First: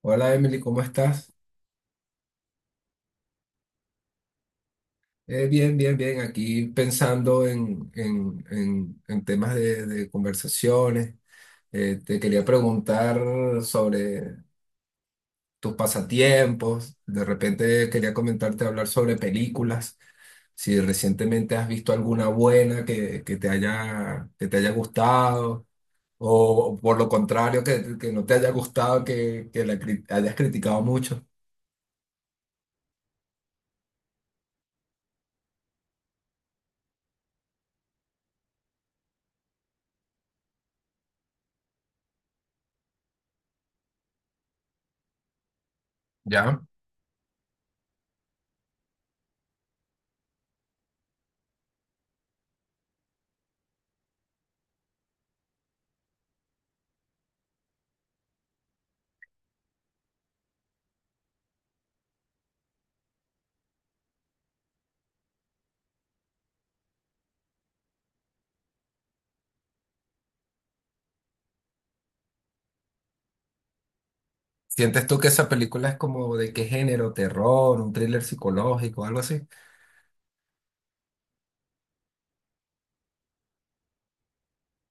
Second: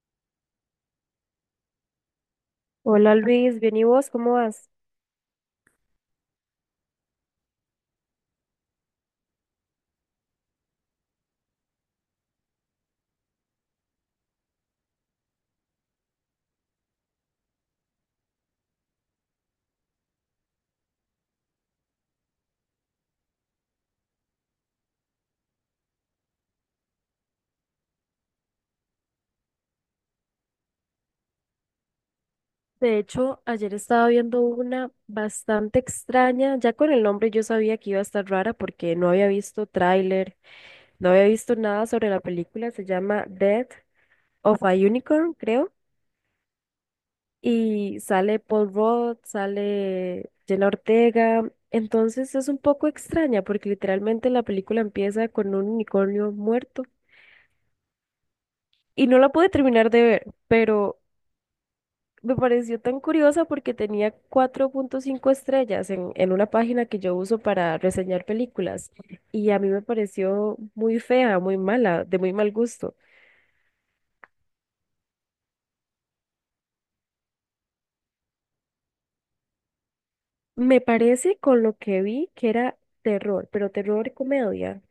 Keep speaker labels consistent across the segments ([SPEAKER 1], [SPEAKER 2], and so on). [SPEAKER 1] Hola Emily, ¿cómo estás?
[SPEAKER 2] Hola Luis, bien y vos, ¿cómo vas?
[SPEAKER 1] Bien, bien, bien. Aquí pensando en temas de conversaciones. Te quería preguntar sobre tus pasatiempos. De repente quería comentarte hablar sobre películas. Si recientemente has visto alguna buena que te haya gustado. O, por lo contrario, que no te haya gustado, que hayas criticado mucho.
[SPEAKER 2] De hecho, ayer estaba viendo una bastante extraña. Ya con el nombre yo sabía que iba a estar rara porque no había visto tráiler, no había visto nada sobre la película. Se llama Death of a Unicorn, creo.
[SPEAKER 1] ¿Ya?
[SPEAKER 2] Y sale Paul Rudd, sale Jenna Ortega. Entonces es un poco extraña porque literalmente la película empieza con un unicornio muerto. Y no la pude terminar de ver, pero me pareció tan curiosa porque tenía 4,5 estrellas en una página que yo uso para reseñar películas y a mí me pareció muy fea, muy mala, de muy mal gusto.
[SPEAKER 1] ¿Sientes tú que esa película es como de qué género? ¿Terror? ¿Un thriller psicológico? ¿Algo así?
[SPEAKER 2] Me parece con lo que vi que era terror, pero terror y comedia.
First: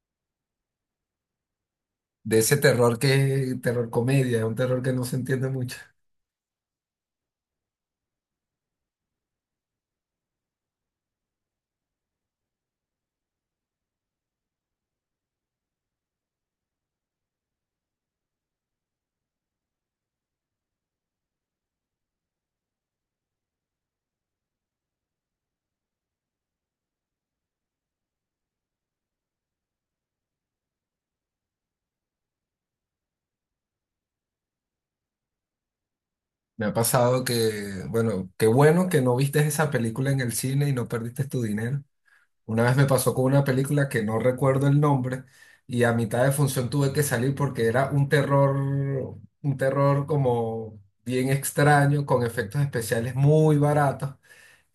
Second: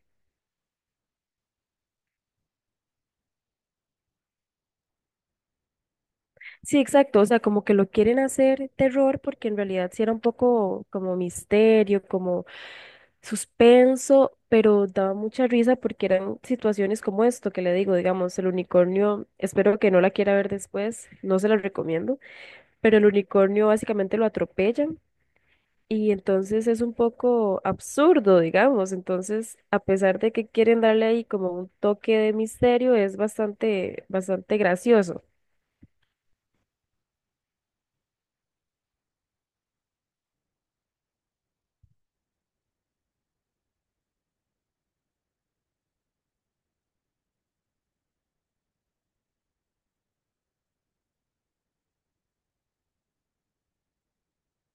[SPEAKER 1] De ese terror que, terror comedia, un terror que no se entiende mucho.
[SPEAKER 2] Sí, exacto, o sea, como que lo quieren hacer terror porque en realidad sí era un poco como misterio, como suspenso, pero daba mucha risa porque eran situaciones como esto que le digo, digamos, el unicornio, espero que no la quiera ver después, no se la recomiendo, pero el unicornio básicamente lo atropellan y entonces es un poco absurdo, digamos, entonces a pesar de que quieren darle ahí como un toque de misterio, es bastante, bastante gracioso.
[SPEAKER 1] Me ha pasado que, bueno, qué bueno que no viste esa película en el cine y no perdiste tu dinero. Una vez me pasó con una película que no recuerdo el nombre y a mitad de función tuve que salir porque era un terror como bien extraño, con efectos especiales muy baratos,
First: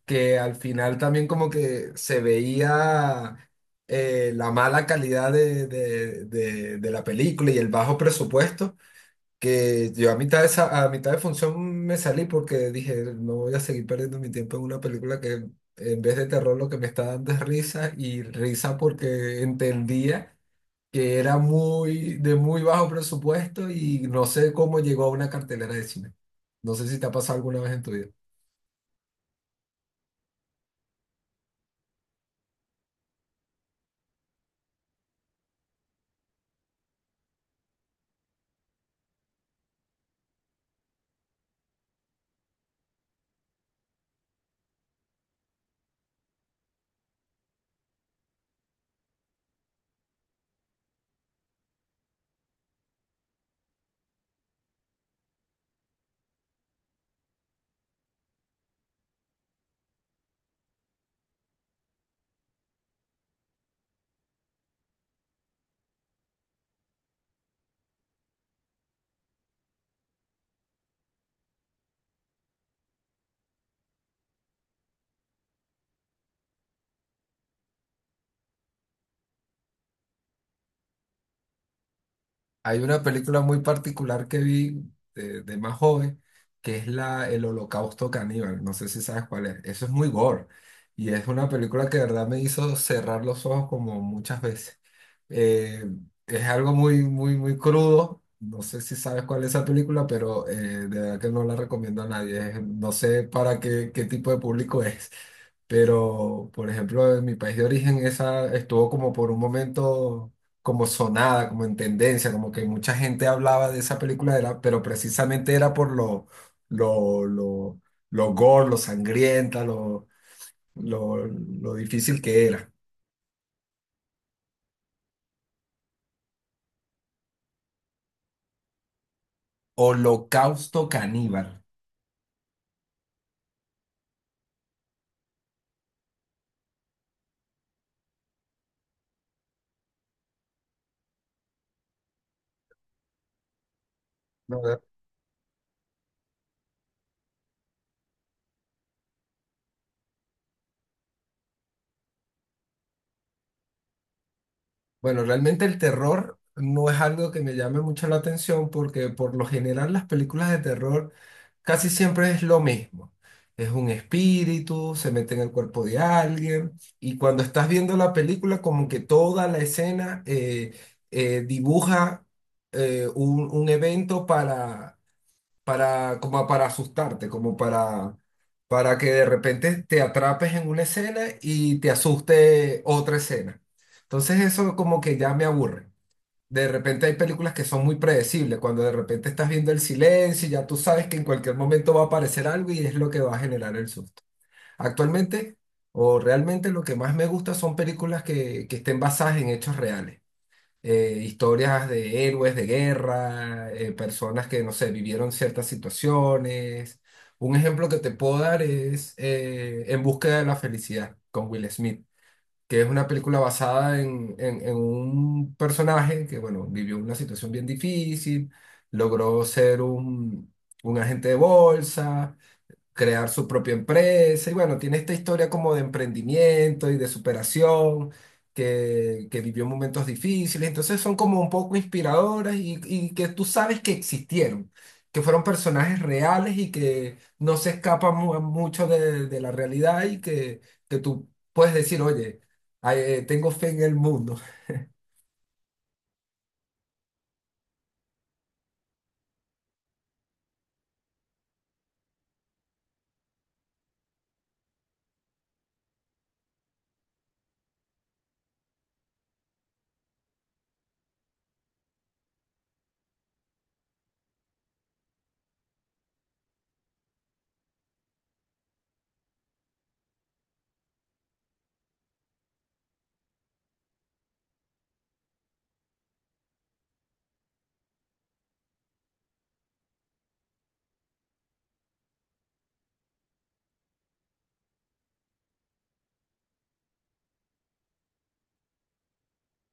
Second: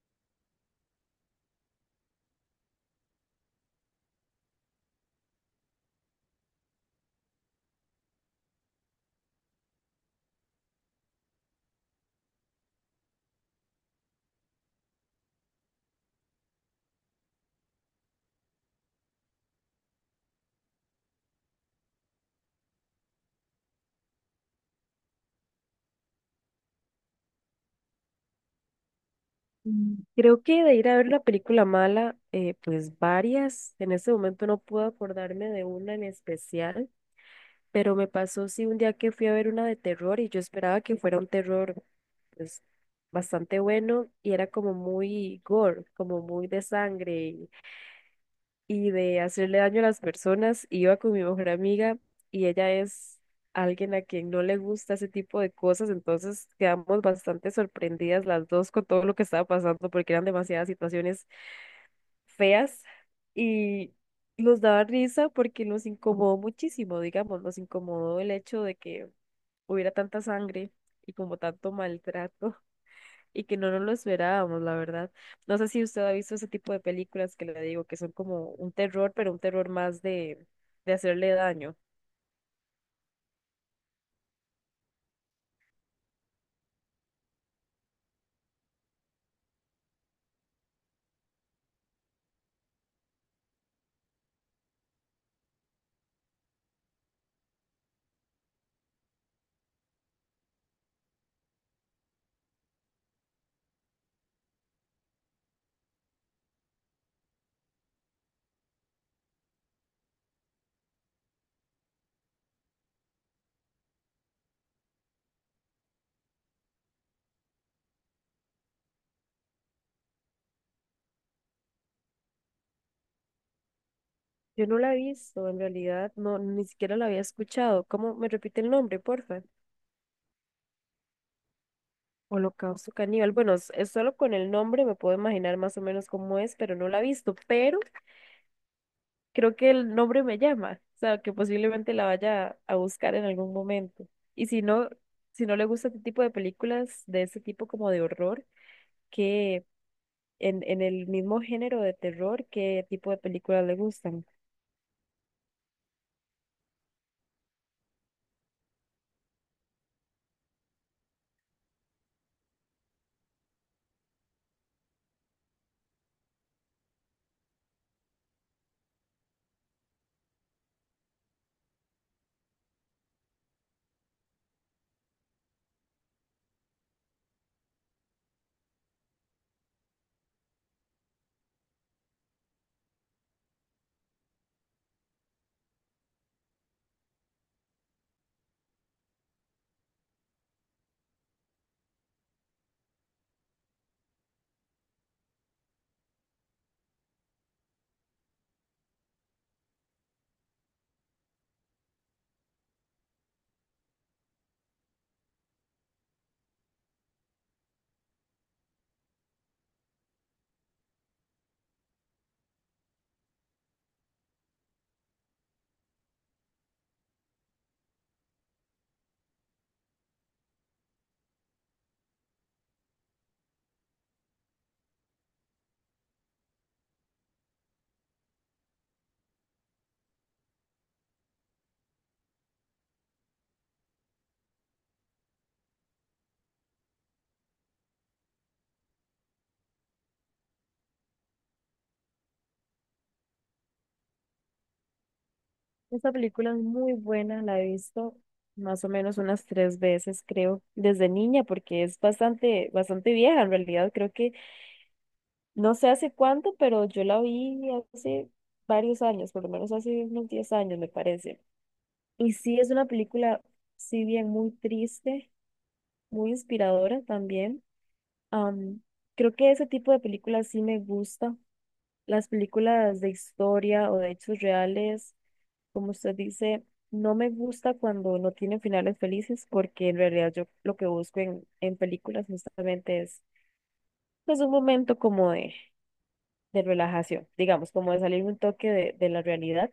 [SPEAKER 1] que al final también como que se veía, la mala calidad de la película y el bajo presupuesto, que yo a mitad de, a mitad de función me salí porque dije, no voy a seguir perdiendo mi tiempo en una película que en vez de terror lo que me está dando es risa y risa porque entendía que era muy de muy bajo presupuesto y no sé cómo llegó a una cartelera de cine. No sé si te ha pasado alguna vez en tu vida.
[SPEAKER 2] Mm. Creo que de ir a ver la película mala, pues varias. En este momento no puedo acordarme de una en especial, pero me pasó sí un día que fui a ver una de terror y yo esperaba que fuera un terror pues bastante bueno y era como muy gore, como muy de sangre y de hacerle daño a las personas. Iba con mi mejor amiga y ella es alguien a quien no le gusta ese tipo de cosas, entonces quedamos bastante sorprendidas las dos con todo lo que estaba pasando porque eran demasiadas situaciones feas y nos daba risa porque nos incomodó muchísimo, digamos, nos incomodó el hecho de que hubiera tanta sangre y como tanto maltrato y que no nos lo esperábamos, la verdad. No sé si usted ha visto ese tipo de películas que le digo, que son como un terror, pero un terror más de hacerle daño.
[SPEAKER 1] Hay una película muy particular que vi de más joven, que es la El Holocausto Caníbal. No sé si sabes cuál es. Eso es muy gore. Y es una película que de verdad me hizo cerrar los ojos como muchas veces. Eh, es algo muy, muy, muy crudo. No sé si sabes cuál es esa película, pero de verdad que no la recomiendo a nadie. No sé para qué tipo de público es. Pero, por ejemplo, en mi país de origen, esa estuvo como por un momento como sonada, como en tendencia, como que mucha gente hablaba de esa película, era, pero precisamente era por lo, lo, lo gore, lo sangrienta, lo difícil que era.
[SPEAKER 2] Yo no la he visto, en realidad, no, ni siquiera la había escuchado. ¿Cómo me repite el nombre, porfa?
[SPEAKER 1] Holocausto caníbal.
[SPEAKER 2] Holocausto Caníbal. Bueno, es solo con el nombre me puedo imaginar más o menos cómo es, pero no la he visto, pero creo que el nombre me llama, o sea, que posiblemente la vaya a buscar en algún momento. Y si no, si no le gusta este tipo de películas, de ese tipo como de horror, qué en el mismo género de terror, qué tipo de películas le gustan.
[SPEAKER 1] Bueno, realmente el terror no es algo que me llame mucho la atención porque por lo general las películas de terror casi siempre es lo mismo. Es un espíritu, se mete en el cuerpo de alguien y cuando estás viendo la película como que toda la escena, dibuja un evento para como para asustarte, como para que de repente te atrapes en una escena y te asuste otra escena. Entonces eso como que ya me aburre. De repente hay películas que son muy predecibles, cuando de repente estás viendo el silencio y ya tú sabes que en cualquier momento va a aparecer algo y es lo que va a generar el susto. Actualmente o realmente lo que más me gusta son películas que estén basadas en hechos reales, historias de héroes de guerra, personas que, no sé, vivieron ciertas situaciones. Un ejemplo que te puedo dar es, En búsqueda de la felicidad, con Will Smith, que es una película basada en un personaje que, bueno, vivió una situación bien difícil, logró ser un agente de bolsa, crear su propia empresa y, bueno, tiene esta historia como de emprendimiento y de superación, que vivió momentos difíciles, entonces son como un poco inspiradoras y que tú sabes que existieron, que fueron personajes reales y que no se escapan mucho de la realidad y que tú puedes decir, oye, ay, tengo fe en el mundo.
[SPEAKER 2] Esta película es muy buena, la he visto más o menos unas tres veces, creo, desde niña, porque es bastante, bastante vieja en realidad. Creo que no sé hace cuánto, pero yo la vi hace varios años, por lo menos hace unos 10 años, me parece. Y sí, es una película, si bien muy triste, muy inspiradora también. Am, creo que ese tipo de películas sí me gusta. Las películas de historia o de hechos reales, como usted dice, no me gusta cuando no tienen finales felices porque en realidad yo lo que busco en películas justamente es pues un momento como de relajación, digamos, como de salir un toque de la realidad.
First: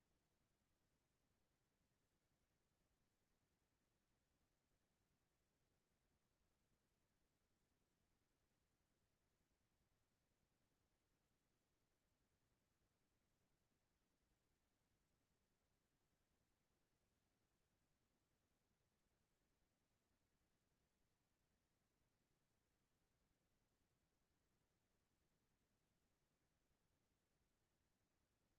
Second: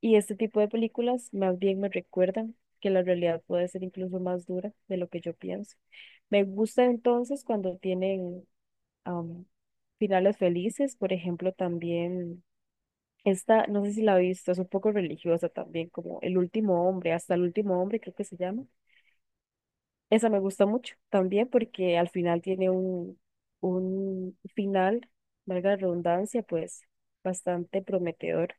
[SPEAKER 2] Y este tipo de películas más bien me recuerdan que la realidad puede ser incluso más dura de lo que yo pienso. Me gusta entonces cuando tienen am, finales felices, por ejemplo, también esta, no sé si la viste, es un poco religiosa también, como El último hombre, hasta el último hombre creo que se llama. Esa me gusta mucho también porque al final tiene un final, valga la redundancia, pues bastante prometedor.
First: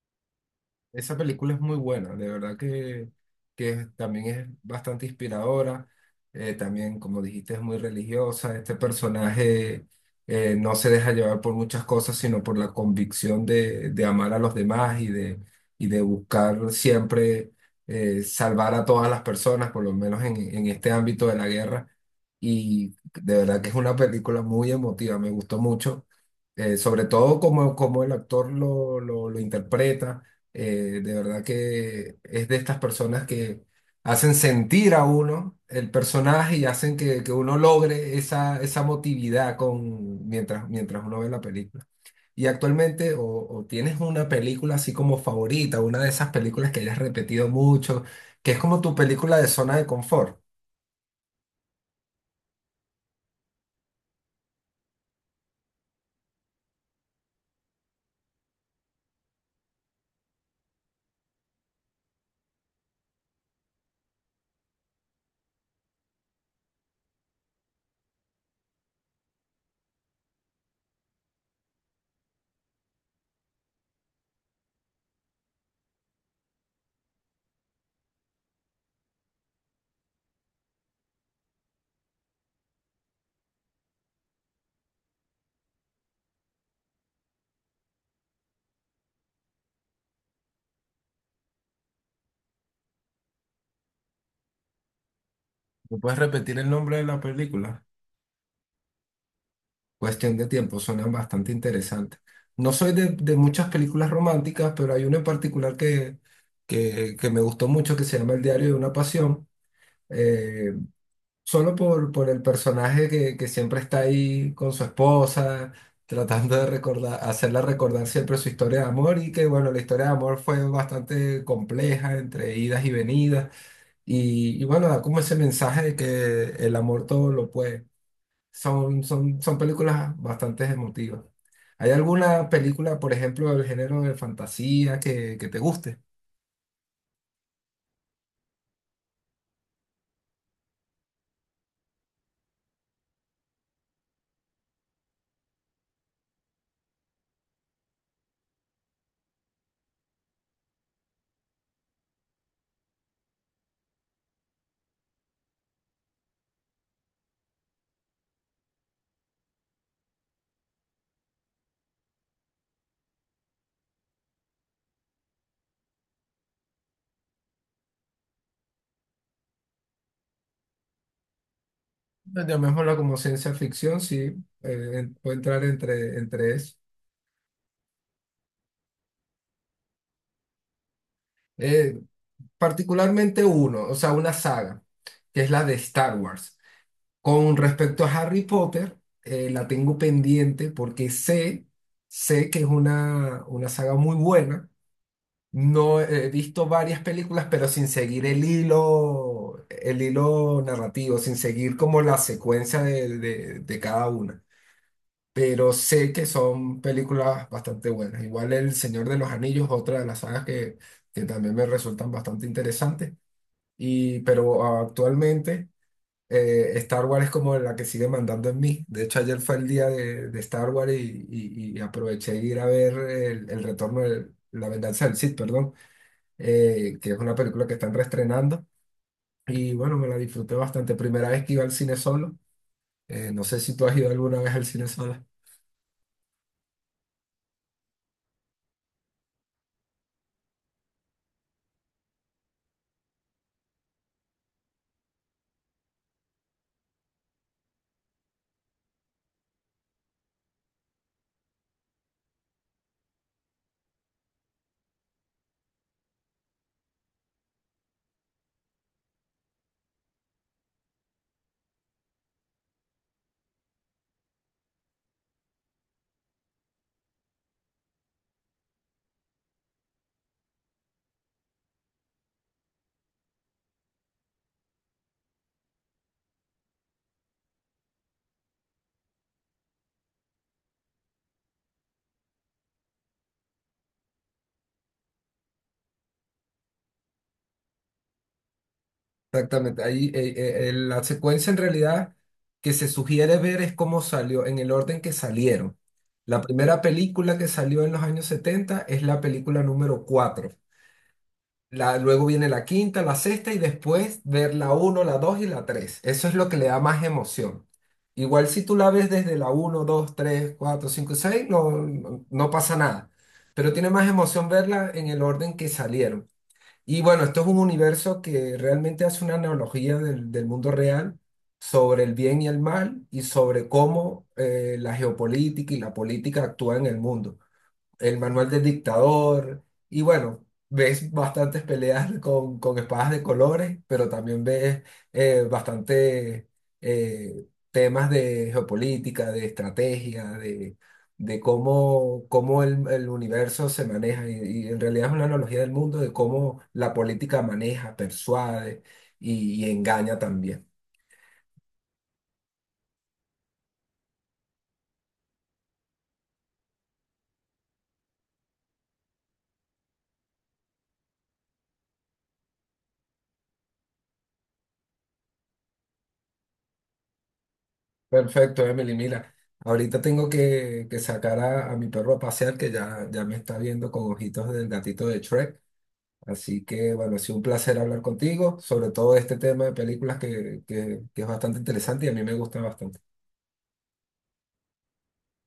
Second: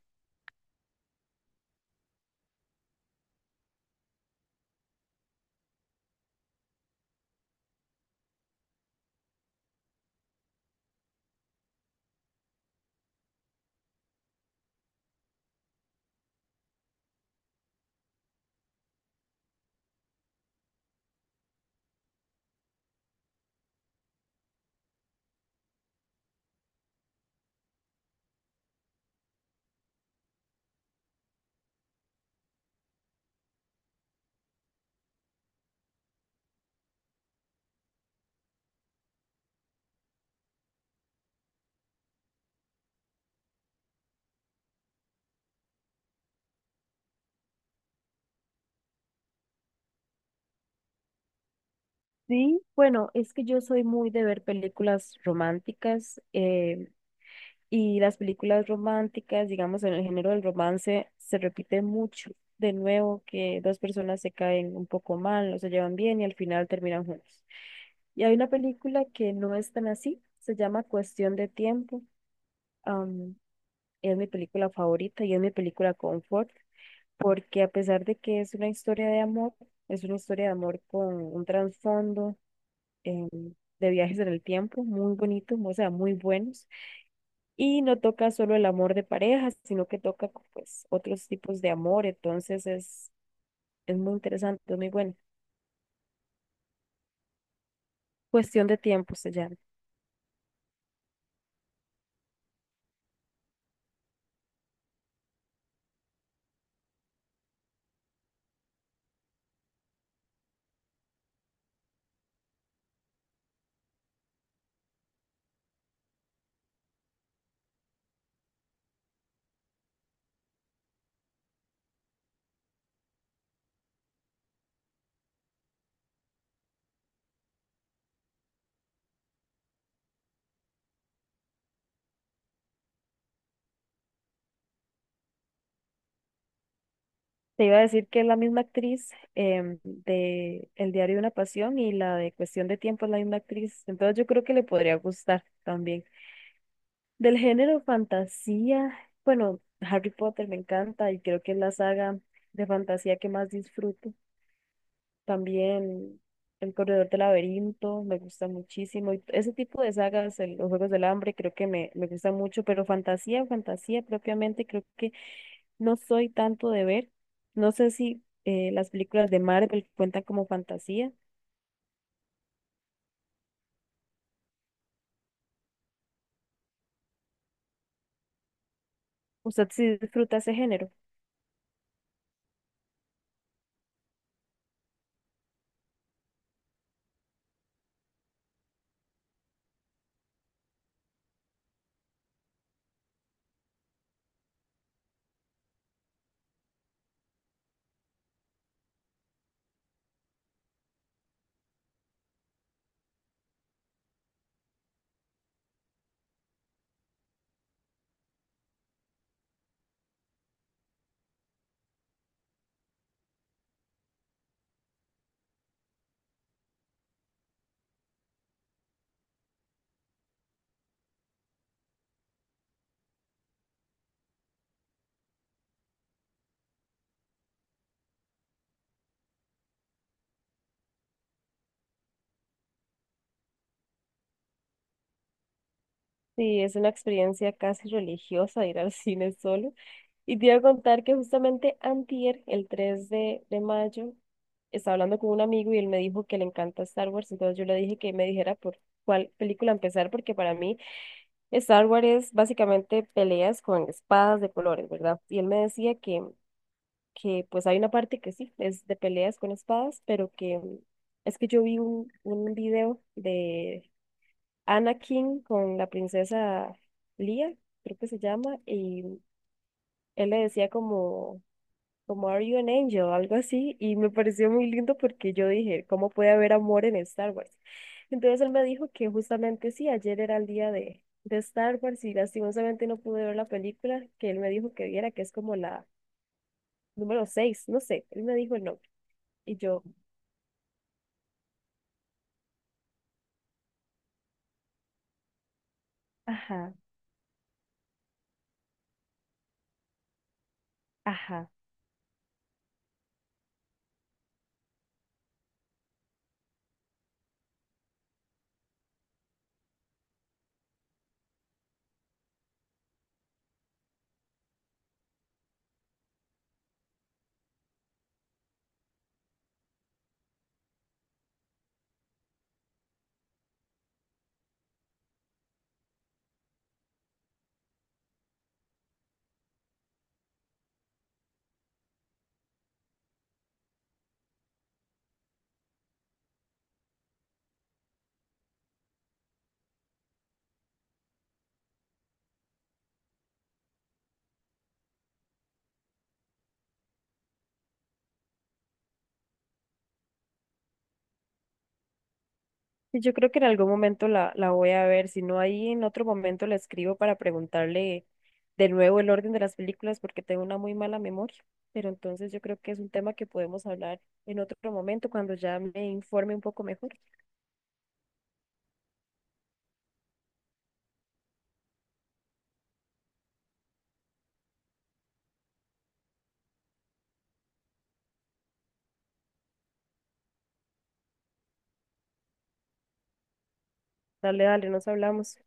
[SPEAKER 1] Esa película es muy buena, de verdad que también es bastante inspiradora. También, como dijiste, es muy religiosa. Este personaje, no se deja llevar por muchas cosas, sino por la convicción de amar a los demás y de buscar siempre, salvar a todas las personas, por lo menos en este ámbito de la guerra. Y de verdad que es una película muy emotiva, me gustó mucho, sobre todo como el actor lo interpreta. De verdad que es de estas personas que hacen sentir a uno el personaje y hacen que uno logre esa, esa emotividad mientras uno ve la película. Y actualmente, o tienes una película así como favorita, una de esas películas que hayas repetido mucho, que es como tu película de zona de confort.
[SPEAKER 2] Sí, bueno, es que yo soy muy de ver películas románticas. Y las películas románticas, digamos, en el género del romance, se repite mucho. De nuevo, que dos personas se caen un poco mal, no se llevan bien y al final terminan juntos. Y hay una película que no es tan así, se llama Cuestión de Tiempo. am, es mi película favorita y es mi película confort, porque a pesar de que es una historia de amor, es una historia de amor con un trasfondo em, de viajes en el tiempo muy bonito, o sea, muy buenos y no toca solo el amor de pareja, sino que toca pues otros tipos de amor. Entonces es muy interesante, es muy bueno.
[SPEAKER 1] ¿Me puedes repetir el nombre de la película?
[SPEAKER 2] Cuestión de tiempo se llama.
[SPEAKER 1] Cuestión de tiempo. Suenan bastante interesantes. No soy de muchas películas románticas, pero hay una en particular que me gustó mucho, que se llama El diario de una pasión, eh, solo por el personaje que siempre está ahí con su esposa, tratando de recordar, hacerla recordar siempre su historia de amor y que, bueno, la historia de amor fue bastante compleja, entre idas y venidas, y bueno, da como ese mensaje de que el amor todo lo puede. Son películas bastante emotivas. ¿Hay alguna película, por ejemplo, del género de fantasía que te guste?
[SPEAKER 2] Te iba a decir que es la misma actriz de El diario de una pasión y la de Cuestión de tiempo es la misma actriz. Entonces yo creo que le podría gustar también. Del género fantasía, bueno, Harry Potter me encanta y creo que es la saga de fantasía que más disfruto. También El Corredor del Laberinto, me gusta muchísimo. Y ese tipo de sagas, los Juegos del Hambre, creo que me gusta mucho, pero fantasía, fantasía propiamente, creo que no soy tanto de ver. No sé si las películas de Marvel cuentan como fantasía.
[SPEAKER 1] Llamémosla como ciencia ficción, sí, puede entrar entre eso.
[SPEAKER 2] ¿Usted sí disfruta ese género?
[SPEAKER 1] Eh, particularmente uno, o sea, una saga, que es la de Star Wars. Con respecto a Harry Potter, la tengo pendiente porque sé que es una saga muy buena. No he visto varias películas, pero sin seguir el hilo narrativo, sin seguir como la secuencia de cada una. Pero sé que son películas bastante buenas. Igual El Señor de los Anillos, otra de las sagas que también me resultan bastante interesantes. Pero actualmente, Star Wars es como la que sigue mandando en mí. De hecho, ayer fue el día de Star Wars, y aproveché de ir a ver el retorno de la venganza del Sith, perdón, que es una película que están reestrenando. Y bueno, me la disfruté bastante. Primera vez que iba al cine solo. No sé si tú has ido alguna vez al cine solo.
[SPEAKER 2] Sí, es una experiencia casi religiosa ir al cine solo. Y te iba a contar que justamente antier, el 3 de mayo, estaba hablando con un amigo y él me dijo que le encanta Star Wars, entonces yo le dije que me dijera por cuál película empezar, porque para mí Star Wars es básicamente peleas con espadas de colores, ¿verdad? Y él me decía que pues hay una parte que sí, es de peleas con espadas, pero que es que yo vi un video de Anakin con la princesa Leia, creo que se llama, y él le decía como como Are You an Angel, algo así, y me pareció muy lindo porque yo dije, ¿cómo puede haber amor en Star Wars? Entonces él me dijo que justamente sí, ayer era el día de Star Wars y lastimosamente no pude ver la película que él me dijo que viera, que es como la número 6 no sé, él me dijo el nombre, y yo,
[SPEAKER 1] Exactamente. Ahí, la secuencia, en realidad, que se sugiere ver es cómo salió, en el orden que salieron. La
[SPEAKER 2] ajá,
[SPEAKER 1] primera película que salió en los años 70 es la película número cuatro.
[SPEAKER 2] ajá.
[SPEAKER 1] Luego viene la quinta, la sexta y después ver la uno, la 2 y la tres. Eso es lo que le da más emoción. Igual, si tú la ves desde la uno, dos, tres, cuatro, cinco, seis, no, no, no pasa nada. Pero tiene más emoción verla en el orden que salieron. Y bueno, esto es un universo que realmente hace una analogía del mundo real, sobre el bien y el mal, y sobre cómo, la geopolítica y la política actúa en el mundo, el manual del dictador, y, bueno, ves bastantes peleas con espadas de colores, pero también ves, bastante, temas de geopolítica, de estrategia, de cómo el universo se maneja, y en realidad es una analogía del mundo, de cómo la política maneja, persuade y engaña también.
[SPEAKER 2] Sí, yo creo que en algún momento la voy a ver, si no ahí en otro momento le escribo para preguntarle de nuevo el orden de las películas porque tengo una muy mala memoria, pero entonces yo creo que es un tema que podemos hablar en otro momento cuando ya me informe un poco mejor.
[SPEAKER 1] Perfecto, Emily. Mira, ahorita tengo que sacar a mi perro a pasear, que ya me está viendo con ojitos del gatito de Shrek. Así que, bueno, ha sido un placer hablar contigo, sobre todo de este tema de películas que es bastante interesante y a mí me gusta bastante.
[SPEAKER 2] Dale, dale, nos hablamos.